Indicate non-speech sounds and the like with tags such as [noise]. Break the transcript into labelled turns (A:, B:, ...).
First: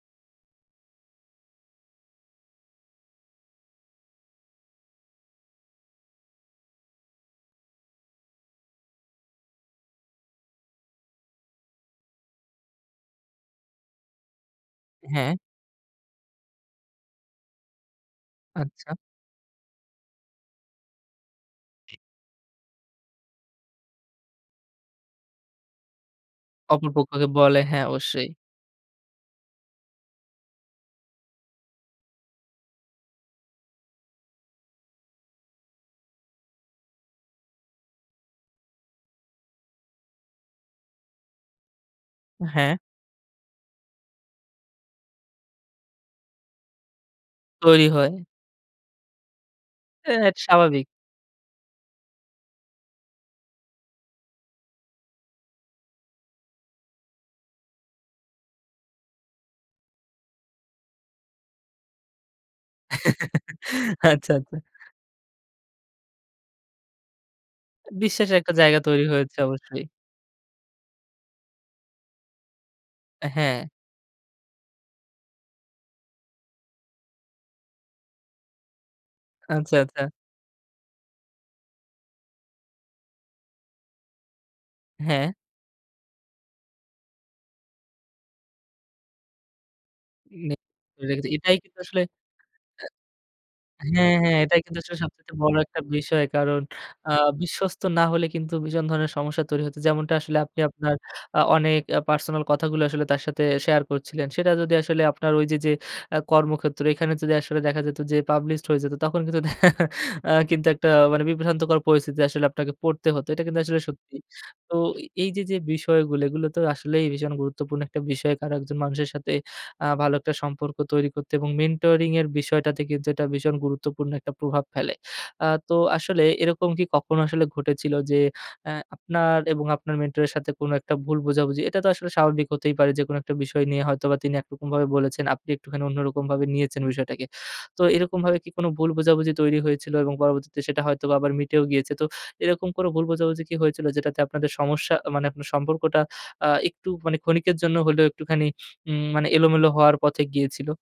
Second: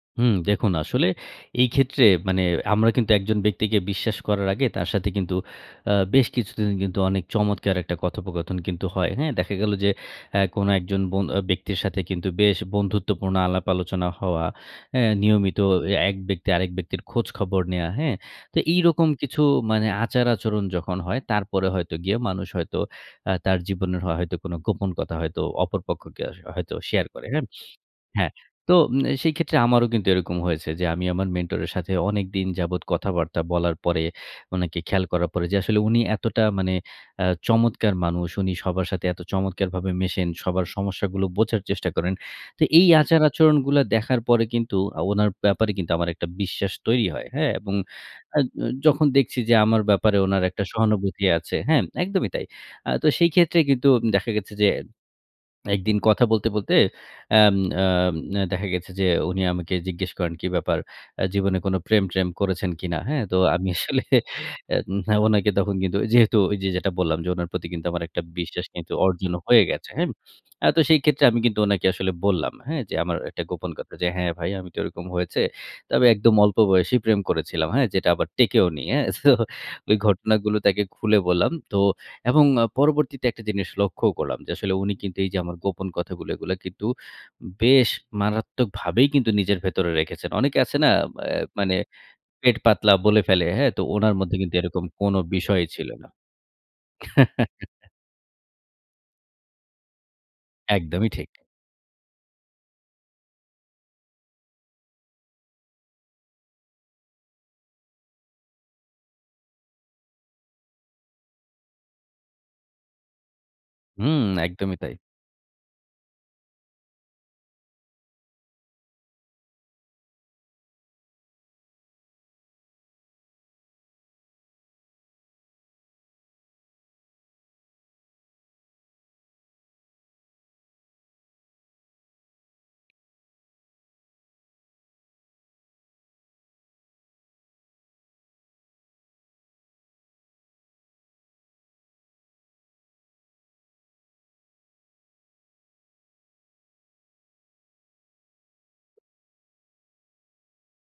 A: হুম, দেখুন আসলে এই ক্ষেত্রে মানে আমরা কিন্তু একজন ব্যক্তিকে বিশ্বাস করার আগে তার সাথে কিন্তু আ বেশ কিছুদিন অনেক চমৎকার একটা কথোপকথন কিন্তু হয় হ্যাঁ। দেখা গেল যে অ্যা কোনো একজন বো ব্যক্তির সাথে কিন্তু বেশ বন্ধুত্বপূর্ণ আলাপ-আলোচনা হওয়া হ্যাঁ,
B: হ্যাঁ।
A: নিয়মিত এক ব্যক্তি আরেক ব্যক্তির খোঁজখবর নেয়া হ্যাঁ, তো
B: আচ্ছা।
A: এইরকম কিছু মানে আচার-আচরণ যখন হয় তারপরে হয়তো গিয়ে মানুষ হয়তো আ তার জীবনের হ হয়তো কোনো গোপন কথা হয়তো অপর পক্ষকে হয়তো
B: অপর
A: শেয়ার
B: পক্ষকে
A: করে হ্যাঁ।
B: বলে, হ্যাঁ অবশ্যই।
A: হ্যাঁ, তো ম সেই ক্ষেত্রে আমারও কিন্তু এরকম হয়েছে যে আমি আমার মেন্টরের সাথে অনেকদিন যাবৎ কথাবার্তা বলার পরে, অনেকে খেয়াল করার পরে যে আসলে উনি এতটা মানে অ্যা চমৎকার মানুষ। উনি সবার সাথে এত চমৎকারভাবে মেশেন সবার সমস্যাগুলো বোঝার চেষ্টা করেন। তো
B: হ্যাঁ।
A: এই আচার-আচরণগুলা দেখার পরে কিন্তু আ উনার ব্যাপারে কিন্তু আমার একটা বিশ্বাস তৈরি হয়। হ্যাঁ, এবং
B: তৈরি হয়।
A: আ জ যখন দেখছি যে আমার
B: হ্যাঁ
A: ব্যাপারে
B: এটা,
A: উনার একটা
B: স্বাভাবিক।
A: সহানুভূতি আছে, হ্যাঁ, একদমই তাই। আ তো সেই ক্ষেত্রে কিন্তু দেখা গেছে যে ১ দিন কথা বলতে, বলতে অ্যাম আ দেখা গেছে যে উনি আমাকে জিজ্ঞেস করেন, "কি ব্যাপার আ জীবনে কোনো প্রেম-ট্রেম করেছেন কিনা?" হ্যাঁ, তো
B: [chuckles]
A: আমি আসলে
B: আচ্ছা, আচ্ছা।
A: এন ওনাকে তখন কিন্তু যেহেতু ওই যে যেটা বললাম, যে উনার প্রতি কিন্তু আমার একটা
B: বিশ্বাসের একটা
A: বিশ্বাস
B: জায়গা
A: কিন্তু
B: তৈরি
A: অর্জন
B: হয়েছে
A: হয়ে
B: অবশ্যই।
A: গেছে হ্যাঁ। আ তো সেই ক্ষেত্রে আমি কিন্তু ওনাকে আসলে বললাম, হ্যাঁ যে আমার একটা
B: হ্যাঁ।
A: গোপন কথা যে, "হ্যাঁ ভাই, আমি তো ওরকম হয়েছে। তবে একদম অল্প বয়সী প্রেম করেছিলাম হ্যাঁ, যেটা আবার টেকেওনি।" হ্যাঁ। তো
B: আচ্ছা,
A: ওই
B: আচ্ছা।
A: ঘটনাগুলো তাকে খুলে বললাম। তো এবং পরবর্তীতে একটা জিনিস লক্ষ্যও করলাম। যে আসলে উনি কিন্তু এই
B: হ্যাঁ।
A: যে আমার গোপন কথাগুলো কিন্তু বেশ মারাত্মকভাবেই কিন্তু নিজের ভেতরে রেখেছেন। অনেকে আছে না আ
B: এটাই
A: মানে
B: কিন্তু আসলে।
A: পেট পাতলা বলে ফেলে হ্যাঁ তো উনার
B: হ্যাঁ,
A: মধ্যে
B: হ্যাঁ,
A: কিন্তু
B: এটাই কিন্তু
A: এরকম
B: আসলে
A: কোনো
B: সবচাইতে বড়
A: বিষয়ই
B: একটা
A: ছিল না।
B: বিষয়। কারণ আ বিশ্বস্ত
A: [chuckles]
B: না হলে কিন্তু ভীষণ ধরনের সমস্যা তৈরি হত। যেমনটা আসলে আপনি আপনার
A: একদমই ঠিক।
B: আ অনেক পার্সোনাল কথাগুলো আসলে তার সাথে শেয়ার করছিলেন। সেটা যদি আসলে আপনার ওই যে যে আ কর্মক্ষেত্রে এখানে যদি আসলে দেখা যেত যে পাবলিশড হয়ে যেত তখন কিন্তু আ কিন্তু একটা মানে বিভ্রান্তকর পরিস্থিতি আসলে আপনাকে পড়তে হত। এটা কিন্তু আসলে সত্যি।
A: হুম,
B: তো
A: একদমই তাই।
B: এই যে যে বিষয়গুলো এগুলো তো আসলেই ভীষণ গুরুত্বপূর্ণ একটা বিষয় একজন মানুষের সাথে আ ভালো একটা সম্পর্ক তৈরি করতে এবং মেন্টরিং এর বিষয়টাতে কিন্তু এটা ভীষণ গুরুত্বপূর্ণ একটা প্রভাব ফেলে। আ তো আসলে এরকম কি কখনো আসলে ঘটেছিল যে অ্যা আপনার এবং আপনার মেন্টর এর সাথে কোনো একটা ভুল বোঝাবুঝি এটা তো আসলে স্বাভাবিক হতেই পারে যে কোনো একটা বিষয় নিয়ে হয়তোবা তিনি একরকম ভাবে বলেছেন আপনি একটুখানি অন্যরকম ভাবে নিয়েছেন বিষয়টাকে। তো এরকমভাবে কি কোনো ভুল বোঝাবুঝি তৈরি হয়েছিল এবং পরবর্তীতে সেটা হয়তোবা আবার মিটেও গিয়েছে। তো এরকম কোনো ভুল বোঝাবুঝি কি হয়েছিল যেটাতে আপনাদের সমস্যা মানে আপনার সম্পর্কটা আ একটু মানে ক্ষণিকের জন্য হলেও একটুখানি উম মানে এলোমেলো হওয়ার পথে গিয়েছিল?